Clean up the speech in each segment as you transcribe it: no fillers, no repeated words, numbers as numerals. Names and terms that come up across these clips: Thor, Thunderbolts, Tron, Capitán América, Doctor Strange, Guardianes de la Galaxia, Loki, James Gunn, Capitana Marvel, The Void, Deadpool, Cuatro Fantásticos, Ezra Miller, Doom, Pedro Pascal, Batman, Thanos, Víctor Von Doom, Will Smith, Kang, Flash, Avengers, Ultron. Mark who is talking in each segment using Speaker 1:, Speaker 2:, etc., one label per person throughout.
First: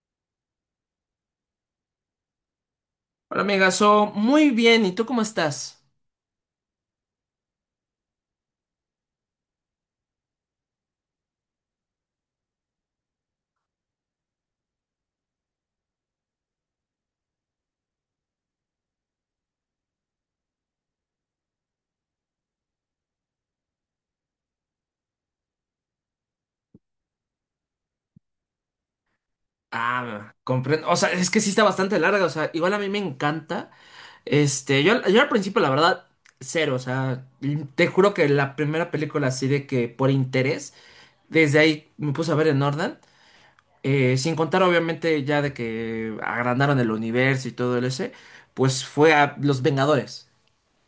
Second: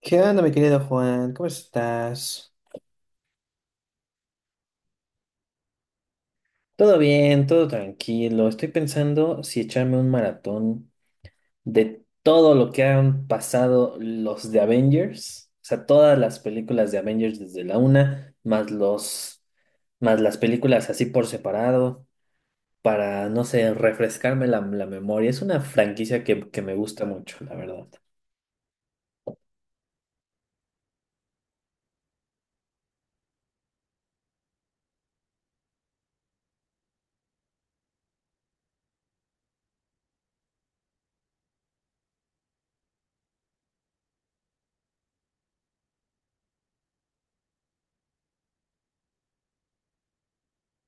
Speaker 1: ¿Qué onda, mi querido Juan? ¿Cómo estás?
Speaker 2: Hola, amiga, muy bien. ¿Y tú cómo estás?
Speaker 1: Todo bien, todo tranquilo. Estoy pensando si echarme un maratón de todo lo que han pasado los de Avengers. O sea, todas las películas de Avengers desde la una, más los, más las películas así por separado, para, no sé, refrescarme la memoria. Es una franquicia que me gusta mucho, la verdad.
Speaker 2: Ah, comprendo. O sea, es que sí está bastante larga. O sea, igual a mí me encanta. Yo al principio, la verdad, cero. O sea, te juro que la primera película así de que por interés, desde ahí me puse a ver en orden. Sin contar, obviamente, ya de que agrandaron el universo y todo el ese, pues fue a Los Vengadores.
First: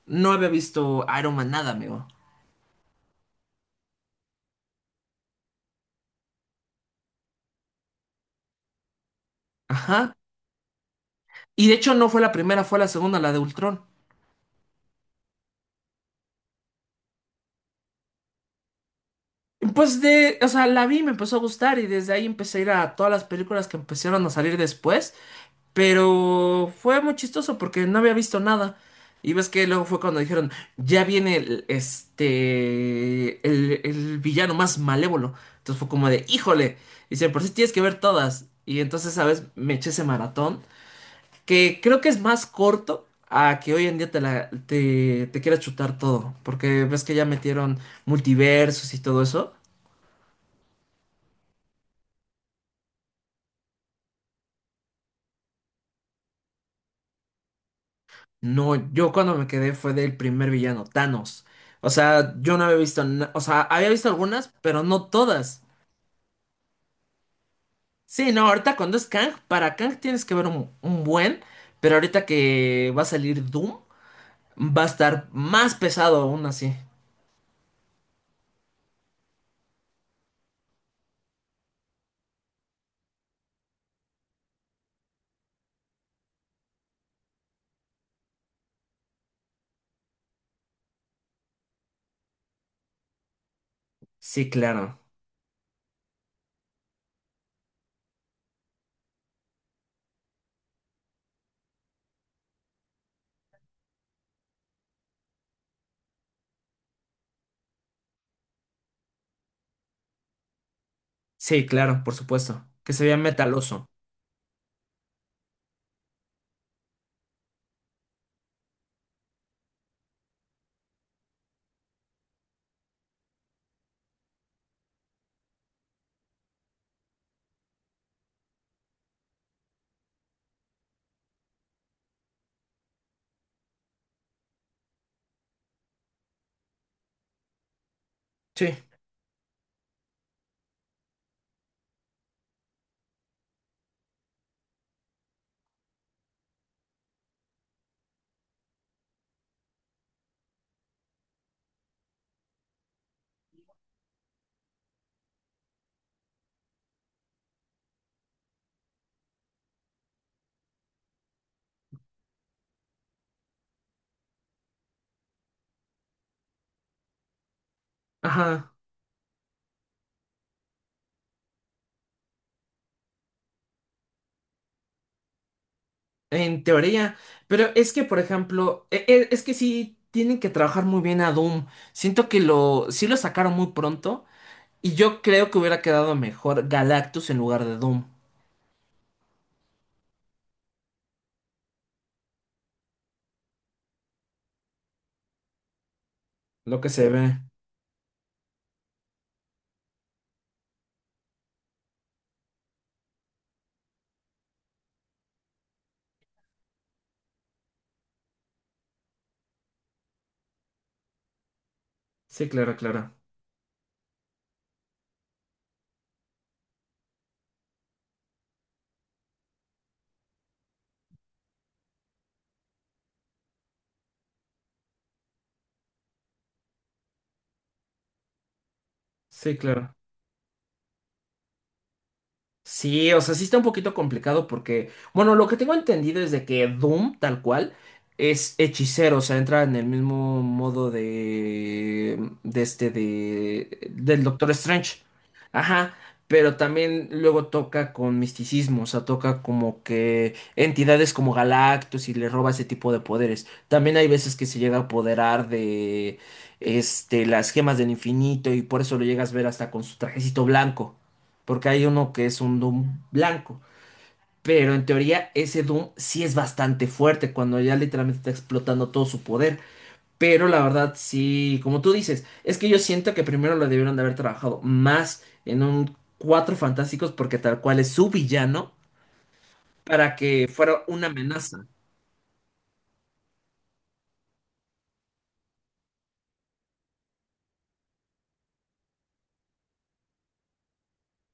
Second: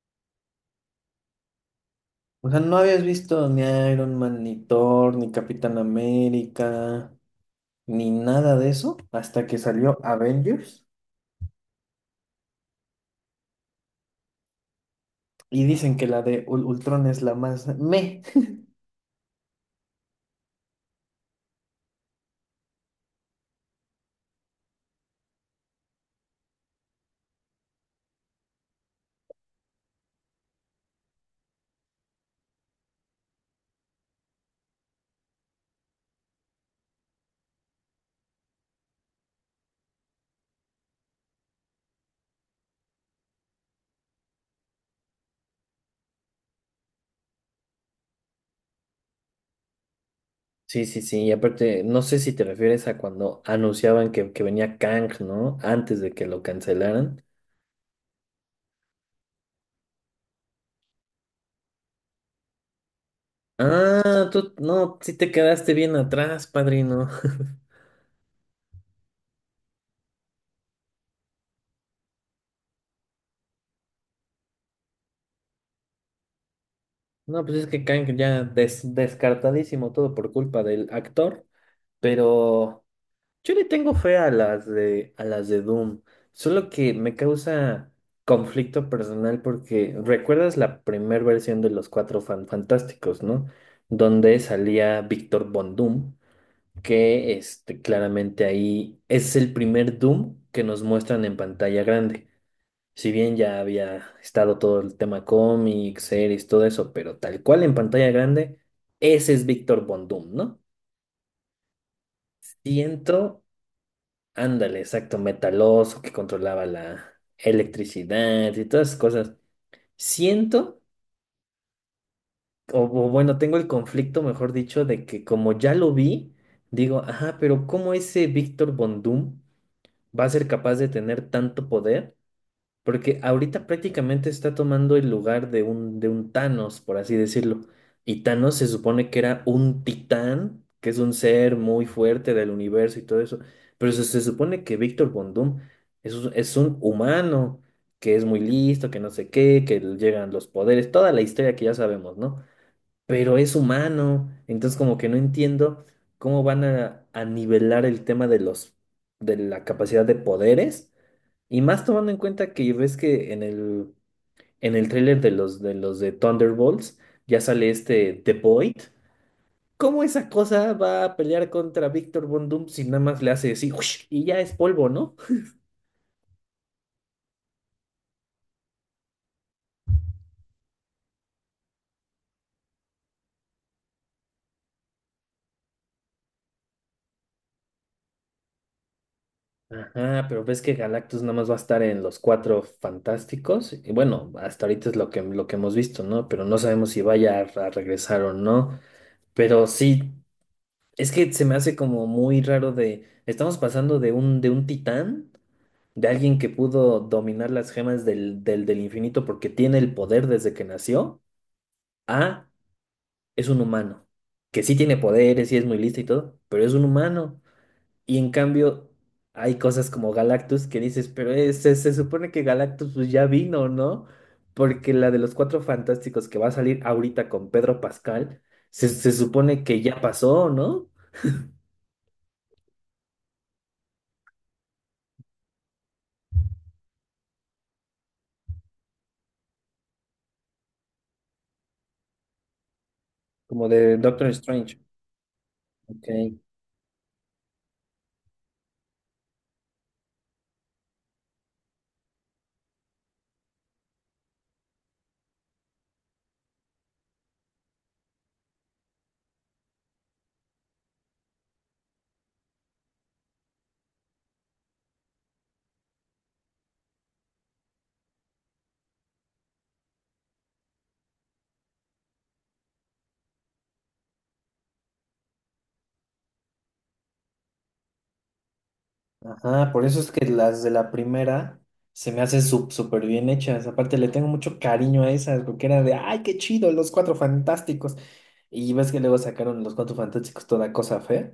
Speaker 2: No había visto Iron Man nada, amigo.
Speaker 1: O sea, no habías visto ni Iron Man, ni Thor, ni Capitán América, ni nada de eso hasta que salió
Speaker 2: Ajá.
Speaker 1: Avengers,
Speaker 2: Y de hecho, no fue la primera, fue la segunda, la de Ultron.
Speaker 1: y dicen que la de Ultron es la más meh.
Speaker 2: Pues de, o sea, la vi, me empezó a gustar y desde ahí empecé a ir a todas las películas que empezaron a salir después, pero fue muy chistoso porque no había visto nada. Y ves que luego fue cuando dijeron, ya viene el villano más malévolo. Entonces fue como de, híjole, dice, por si tienes que ver todas. Y entonces, ¿sabes? Me eché ese maratón, que creo que es más corto a que hoy en día te, la, te quieras chutar todo, porque ves que ya metieron multiversos y todo eso.
Speaker 1: Sí, sí, sí. Y aparte, no sé si te refieres a cuando anunciaban que venía Kang, ¿no? Antes de que lo cancelaran.
Speaker 2: No, yo cuando me quedé fue del primer villano, Thanos. O sea, yo no había visto, na- o sea, había visto
Speaker 1: Ah,
Speaker 2: algunas,
Speaker 1: tú
Speaker 2: pero
Speaker 1: no,
Speaker 2: no
Speaker 1: sí te
Speaker 2: todas.
Speaker 1: quedaste bien atrás, padrino.
Speaker 2: Sí, no, ahorita cuando es Kang, para Kang tienes que ver un buen, pero ahorita que va a salir Doom, va a estar más pesado aún así.
Speaker 1: No, pues es que Kang ya descartadísimo todo por culpa del actor, pero. Yo le tengo fe a a las de Doom, solo que me causa conflicto personal porque recuerdas la primera versión de los Cuatro Fantásticos, ¿no? Donde
Speaker 2: Sí, claro.
Speaker 1: salía Víctor Von Doom, que este, claramente ahí es el primer Doom que nos muestran en pantalla grande. Si bien ya había estado todo el tema cómics, series, todo eso, pero tal cual en pantalla grande, ese es Víctor Von Doom, ¿no?
Speaker 2: Sí, claro, por supuesto. Que se vea
Speaker 1: Siento,
Speaker 2: metaloso.
Speaker 1: ándale, exacto, metaloso que controlaba la electricidad y todas esas cosas. Siento, o bueno, tengo el conflicto, mejor dicho, de que como ya lo vi, digo, ajá, pero ¿cómo ese Víctor Von Doom va a ser capaz de tener tanto poder? Porque ahorita prácticamente está tomando el lugar de un Thanos, por así decirlo. Y Thanos se
Speaker 2: Sí.
Speaker 1: supone que era un titán, que es un ser muy fuerte del universo y todo eso. Pero se supone que Víctor Von Doom es, es un humano, que es muy listo, que no sé qué, que le llegan los poderes, toda la historia que ya sabemos, ¿no? Pero es humano, entonces como que no entiendo cómo van a nivelar el tema de los, de la capacidad de poderes, y más tomando en cuenta que ves que en el tráiler de los de Thunderbolts ya sale este The
Speaker 2: Ajá,
Speaker 1: Void. ¿Cómo esa cosa va a pelear contra Victor Von Doom si nada más le hace así ¡ush! Y ya es polvo, ¿no?
Speaker 2: en teoría. Pero es que, por ejemplo, es que sí tienen que trabajar muy bien a Doom. Siento que lo, sí lo sacaron muy pronto. Y yo creo que hubiera quedado mejor Galactus en lugar de Doom.
Speaker 1: Ajá, pero ves que Galactus nada más va a estar en los cuatro fantásticos. Y bueno, hasta ahorita es lo que hemos visto, ¿no? Pero no
Speaker 2: Lo que
Speaker 1: sabemos si
Speaker 2: se ve.
Speaker 1: vaya a regresar o no. Pero sí, es que se me hace como muy raro de. Estamos pasando de un titán, de alguien que pudo dominar las gemas del infinito porque tiene el poder desde que nació, a
Speaker 2: Sí, claro, claro.
Speaker 1: es un humano, que sí tiene poderes y es muy listo y todo, pero es un humano. Y en cambio, hay cosas como Galactus que dices, pero se, se supone que Galactus pues, ya vino, ¿no? Porque la de los Cuatro Fantásticos que va a salir ahorita con Pedro Pascal, se
Speaker 2: Sí,
Speaker 1: supone que
Speaker 2: claro.
Speaker 1: ya pasó, ¿no?
Speaker 2: Sí, o sea, sí está un poquito complicado porque, bueno, lo que tengo entendido es de que Doom, tal cual, es hechicero, o sea, entra en el mismo modo
Speaker 1: Como de
Speaker 2: del
Speaker 1: Doctor
Speaker 2: Doctor
Speaker 1: Strange.
Speaker 2: Strange. Ajá,
Speaker 1: Ok.
Speaker 2: pero también luego toca con misticismo, o sea, toca como que entidades como Galactus y le roba ese tipo de poderes. También hay veces que se llega a apoderar de, este, las gemas del infinito y por eso lo llegas a ver hasta con su trajecito blanco porque hay uno que es un Doom blanco. Pero en teoría ese Doom sí es bastante fuerte cuando ya literalmente está explotando todo su poder. Pero la verdad sí, como tú dices, es que yo siento que primero lo debieron de haber trabajado más en un Cuatro Fantásticos porque tal cual es su villano
Speaker 1: Ajá, por eso es
Speaker 2: para
Speaker 1: que
Speaker 2: que
Speaker 1: las de
Speaker 2: fuera
Speaker 1: la
Speaker 2: una
Speaker 1: primera
Speaker 2: amenaza.
Speaker 1: se me hacen súper bien hechas. Aparte, le tengo mucho cariño a esas, porque era de, ay, qué chido, los cuatro fantásticos. Y ves que luego sacaron los cuatro fantásticos toda cosa fea,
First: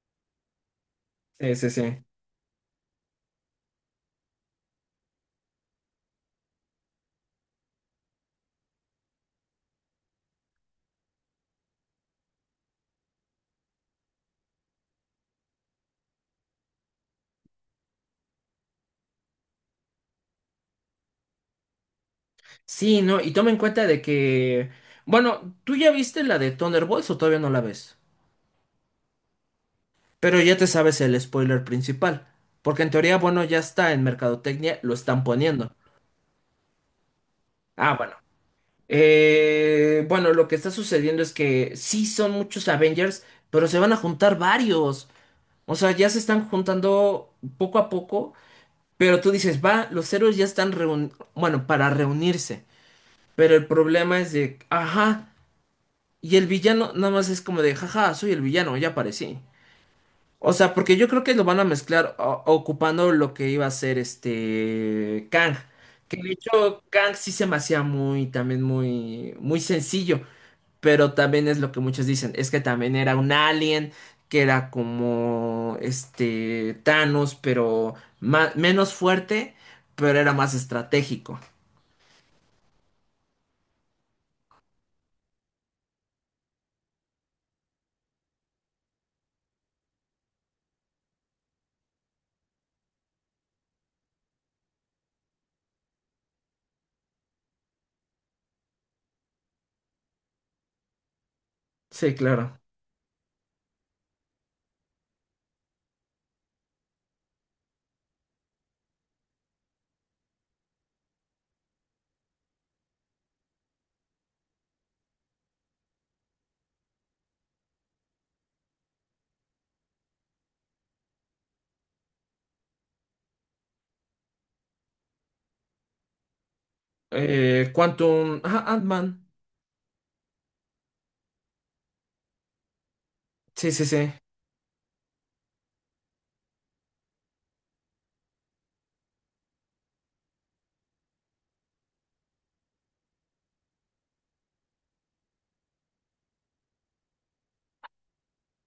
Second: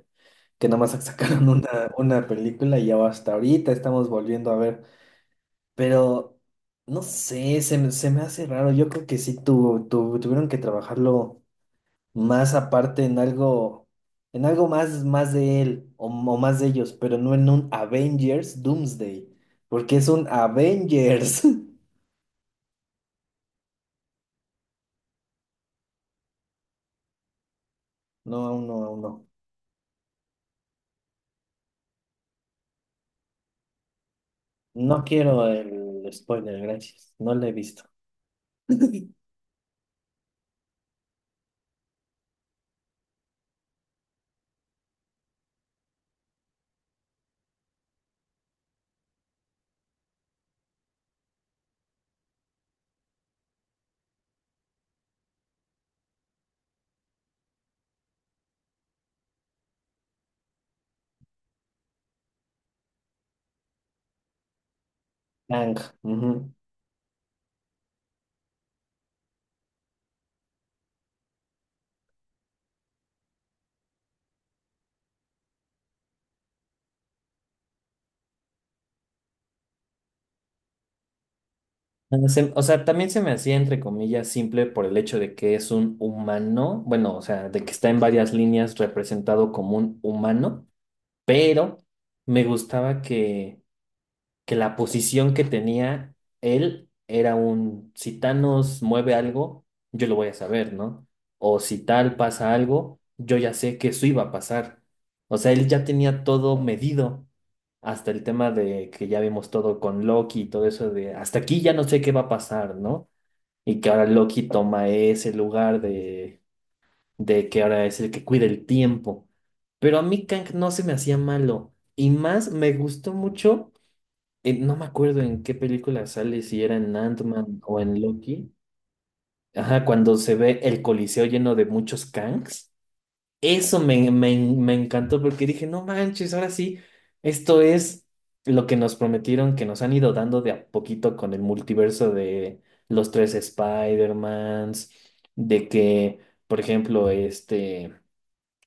Speaker 1: que nomás sacaron
Speaker 2: Sí, sí, sí.
Speaker 1: una película y ya hasta ahorita estamos volviendo a ver. Pero, no sé, se, se me hace raro. Yo creo que sí tuvo, tuvieron que trabajarlo más aparte en algo más, más de él o más de ellos, pero no en un Avengers Doomsday, porque es un Avengers.
Speaker 2: Sí, no, y toma en cuenta de que, bueno, ¿tú ya viste la de Thunderbolts o todavía no la ves?
Speaker 1: No, aún no, aún no.
Speaker 2: Pero ya te sabes el spoiler principal, porque en teoría, bueno, ya está en Mercadotecnia, lo
Speaker 1: No
Speaker 2: están
Speaker 1: quiero
Speaker 2: poniendo.
Speaker 1: el spoiler, gracias. No lo he visto.
Speaker 2: Ah, bueno. Bueno, lo que está sucediendo es que sí son muchos Avengers, pero se van a juntar varios. O sea, ya se están juntando poco a poco, pero tú dices, va, los héroes ya están reun- bueno, para reunirse. Pero el problema es de, ajá, y el villano nada más es como de, jaja, soy el villano, ya aparecí. O sea, porque yo creo que lo van a mezclar o- ocupando lo que iba a ser este Kang.
Speaker 1: Kang,
Speaker 2: Que
Speaker 1: ujú.
Speaker 2: de hecho Kang sí se me hacía muy, también muy, muy sencillo. Pero también es lo que muchos dicen, es que también era un alien, que era como este Thanos, pero ma- menos fuerte, pero era más estratégico.
Speaker 1: No sé, o sea, también se me hacía entre comillas simple por el hecho de que es un humano, bueno, o sea, de que está en varias líneas representado como un humano, pero me gustaba que la posición que tenía él era un, si Thanos mueve algo, yo lo voy a saber, ¿no? O si
Speaker 2: Sí,
Speaker 1: tal pasa
Speaker 2: claro.
Speaker 1: algo, yo ya sé que eso iba a pasar. O sea, él ya tenía todo medido, hasta el tema de que ya vimos todo con Loki y todo eso de, hasta aquí ya no sé qué va a pasar, ¿no? Y que ahora Loki toma ese lugar de que ahora es el que cuida el tiempo. Pero a mí Kang no se me hacía malo. Y más me gustó mucho, no me acuerdo en qué película sale, si era en Ant-Man o en
Speaker 2: Quantum,
Speaker 1: Loki.
Speaker 2: ajá, Ant-Man.
Speaker 1: Ajá, cuando se ve el Coliseo lleno de muchos Kangs.
Speaker 2: Sí,
Speaker 1: Eso
Speaker 2: sí, sí.
Speaker 1: me encantó porque dije, no manches, ahora sí, esto es lo que nos prometieron, que nos han ido dando de a poquito con el multiverso de los tres Spider-Mans, de que, por ejemplo, este...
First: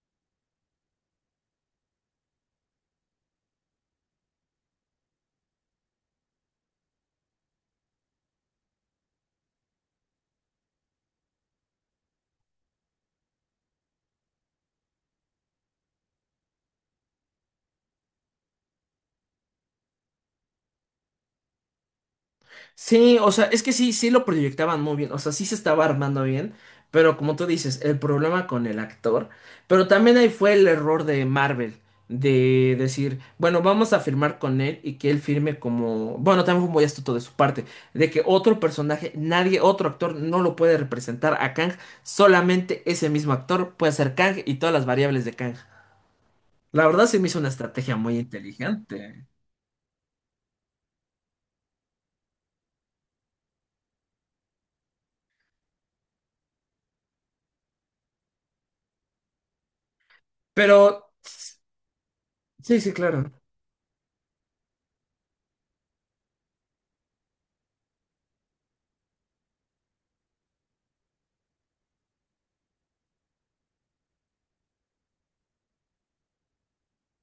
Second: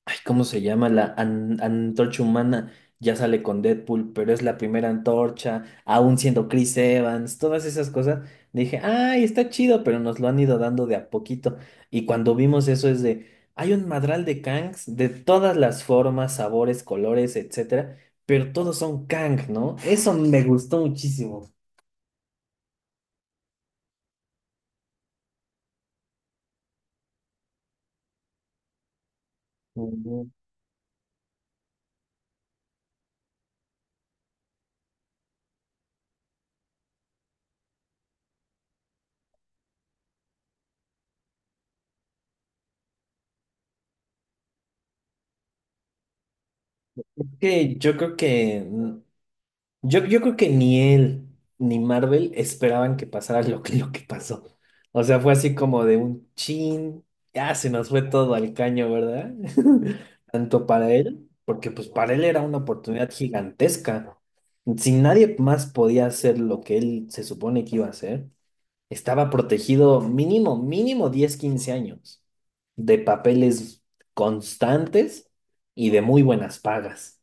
Speaker 1: Ay, ¿cómo se llama? La antorcha humana ya sale con Deadpool, pero es la primera antorcha, aún siendo Chris Evans, todas esas cosas. Dije, ay, está chido, pero nos lo han ido dando de a poquito. Y cuando vimos eso es de, hay un madral de Kangs de todas las formas, sabores, colores, etcétera, pero todos son Kang, ¿no? Eso me gustó muchísimo.
Speaker 2: Sí, o sea, es que sí, sí lo proyectaban muy bien, o sea, sí se estaba armando bien, pero como tú dices, el problema con el actor, pero también
Speaker 1: Ujú.
Speaker 2: ahí fue el error de Marvel, de decir, bueno, vamos a firmar con él y que él firme como, bueno, también fue muy astuto de su parte, de que otro personaje, nadie, otro actor no lo puede representar a Kang, solamente ese mismo actor puede ser Kang y todas las variables de Kang. La verdad se me hizo una
Speaker 1: Que
Speaker 2: estrategia
Speaker 1: yo creo
Speaker 2: muy
Speaker 1: que
Speaker 2: inteligente,
Speaker 1: yo, creo que ni él ni Marvel esperaban que pasara lo que pasó. O sea, fue así como de un chin, ya se nos fue todo al caño, ¿verdad? Tanto para
Speaker 2: pero...
Speaker 1: él, porque pues para él era una
Speaker 2: Sí, sí,
Speaker 1: oportunidad
Speaker 2: claro.
Speaker 1: gigantesca. Si nadie más podía hacer lo que él se supone que iba a hacer, estaba protegido mínimo, mínimo 10 15 años de papeles constantes y de muy buenas pagas.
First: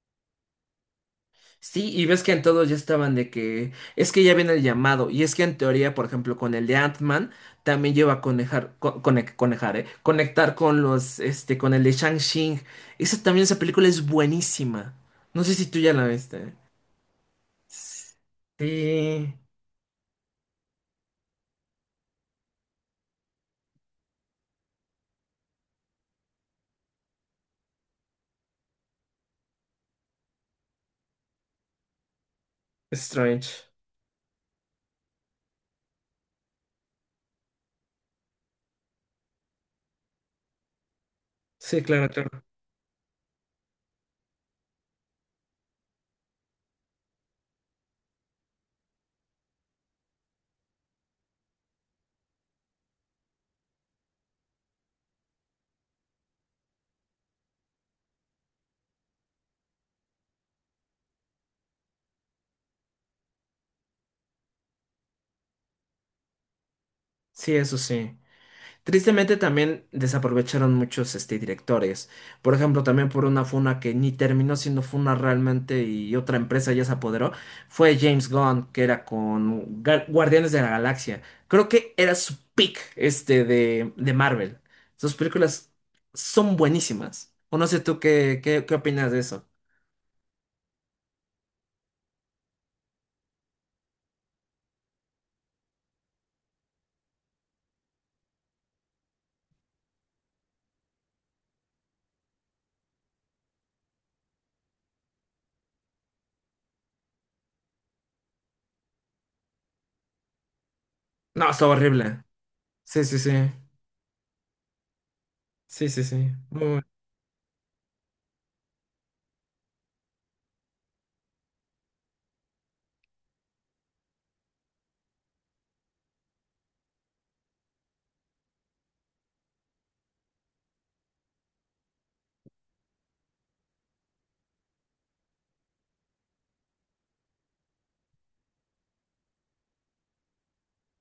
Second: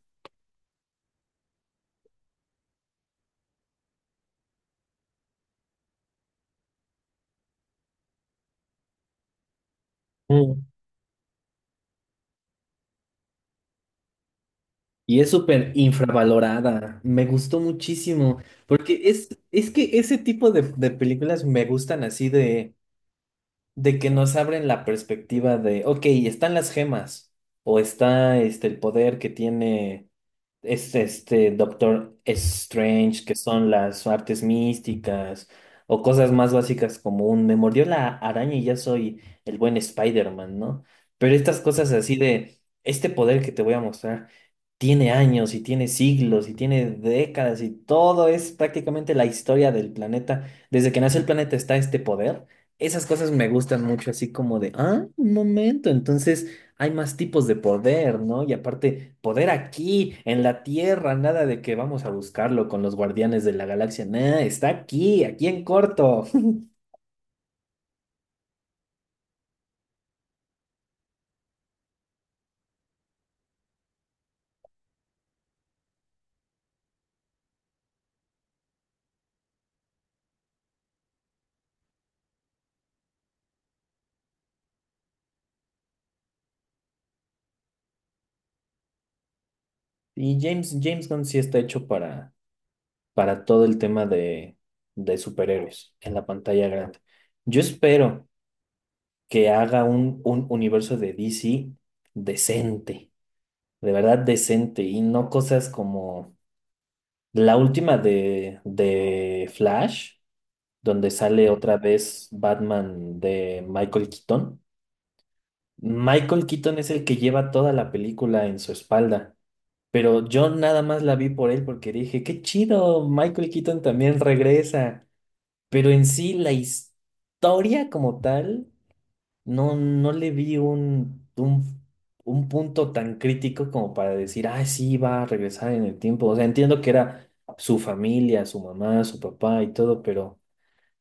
Speaker 2: Sí, y ves que en todos ya estaban de que es que ya viene el llamado, y es que en teoría, por ejemplo, con el de Ant-Man también lleva a conejar, co- cone- conejar, conectar con los, este, con el de Shang-Chi. Esa también, esa película es buenísima.
Speaker 1: Y es
Speaker 2: No sé si
Speaker 1: súper
Speaker 2: tú ya la viste.
Speaker 1: infravalorada. Me gustó muchísimo. Porque
Speaker 2: Sí,
Speaker 1: es que ese tipo de películas me gustan así de que nos abren la perspectiva de, ok, están las gemas o está este, el poder que tiene es este Doctor Strange, que
Speaker 2: Strange.
Speaker 1: son las artes místicas o cosas más básicas como un me mordió la araña y ya soy el buen Spider-Man, ¿no? Pero estas
Speaker 2: Sí,
Speaker 1: cosas
Speaker 2: claro,
Speaker 1: así
Speaker 2: claro.
Speaker 1: de este poder que te voy a mostrar tiene años y tiene siglos y tiene décadas y todo es prácticamente la historia del planeta. Desde que nace el planeta está este poder. Esas cosas me gustan mucho, así como de, ah, un momento, entonces hay más tipos de poder, ¿no? Y aparte, poder aquí, en la Tierra, nada de que vamos a buscarlo con los guardianes de la galaxia, nada, está aquí, aquí en corto.
Speaker 2: Sí, eso sí. Tristemente también desaprovecharon muchos este, directores. Por ejemplo, también por una funa que ni terminó siendo funa realmente y otra empresa ya se apoderó, fue James Gunn, que era con Ga- Guardianes de la Galaxia. Creo que era su pick este, de Marvel. Sus películas son buenísimas. O no sé tú qué opinas de eso.
Speaker 1: Y James Gunn sí está hecho para todo el tema de superhéroes en la pantalla grande. Yo espero que haga un universo de DC decente, de verdad decente, y no cosas como... La última de Flash, donde sale
Speaker 2: No, está
Speaker 1: otra
Speaker 2: horrible.
Speaker 1: vez
Speaker 2: Sí, sí,
Speaker 1: Batman
Speaker 2: sí.
Speaker 1: de Michael Keaton.
Speaker 2: Sí, sí, sí.
Speaker 1: Michael Keaton es el que lleva toda la película en su espalda, pero yo nada más la vi por él porque dije, qué chido, Michael Keaton también regresa, pero en sí la historia como tal no, no le vi un punto tan crítico como para decir, ah, sí, va a regresar en el tiempo. O sea, entiendo que era su familia, su mamá, su papá y todo,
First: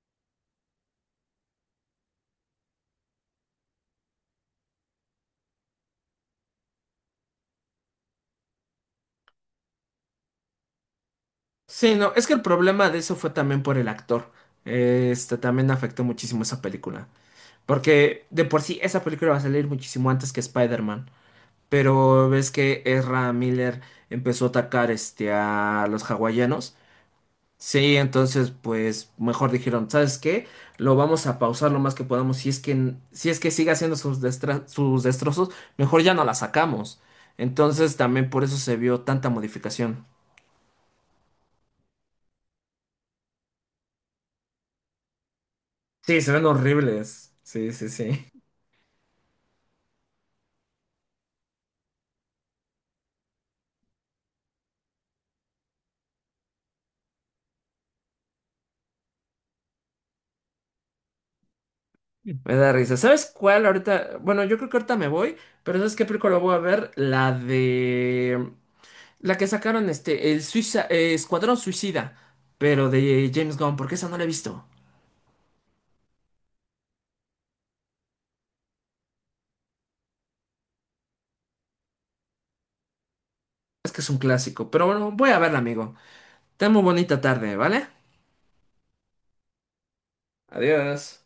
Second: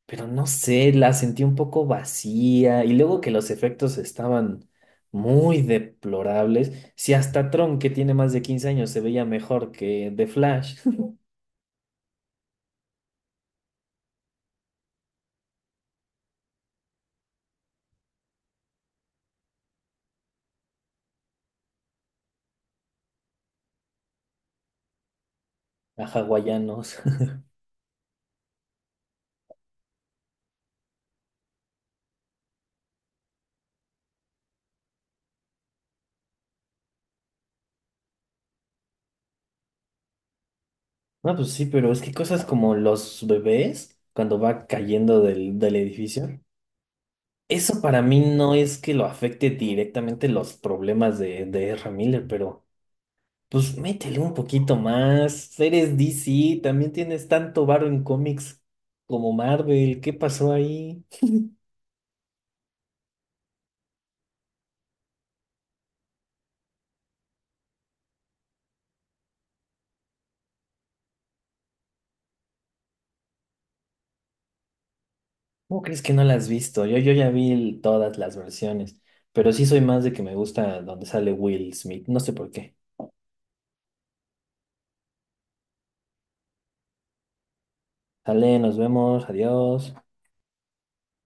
Speaker 1: pero no sé, la sentí un poco vacía. Y luego que los efectos estaban muy deplorables. Si hasta Tron, que tiene más de 15 años, se veía mejor que The Flash,
Speaker 2: Sí, no, es que el problema de eso fue también por el actor. Este también afectó muchísimo esa película. Porque de por sí esa película va a salir muchísimo antes que Spider-Man. Pero ves que Ezra Miller empezó a atacar este, a
Speaker 1: a
Speaker 2: los hawaianos.
Speaker 1: hawaianos.
Speaker 2: Sí, entonces pues mejor dijeron, ¿sabes qué? Lo vamos a pausar lo más que podamos. Si es que sigue haciendo sus, destra- sus destrozos, mejor ya no la sacamos. Entonces también por eso se vio tanta modificación.
Speaker 1: No, pues sí, pero es que cosas como los bebés, cuando va cayendo del, del
Speaker 2: Sí, se
Speaker 1: edificio.
Speaker 2: ven horribles. Sí,
Speaker 1: Eso
Speaker 2: sí,
Speaker 1: para mí
Speaker 2: sí.
Speaker 1: no es que lo afecte directamente los problemas de Ezra Miller, pero pues métele un poquito más. Eres DC, también tienes tanto varo en cómics como Marvel. ¿Qué pasó ahí?
Speaker 2: Me da risa. ¿Sabes cuál ahorita? Bueno, yo creo que ahorita me voy, pero ¿sabes qué película voy a ver? La de... La que sacaron este, el Suiza, Escuadrón Suicida, pero de James Gunn, porque esa no la he visto.
Speaker 1: ¿Cómo crees que no las has visto? Yo ya vi todas las versiones, pero sí soy más de que me gusta donde sale Will Smith. No sé por qué.
Speaker 2: Es que es un clásico, pero bueno, voy a verla, amigo. Ten muy bonita tarde, ¿vale?
Speaker 1: Sale, nos vemos, adiós.
Speaker 2: Adiós.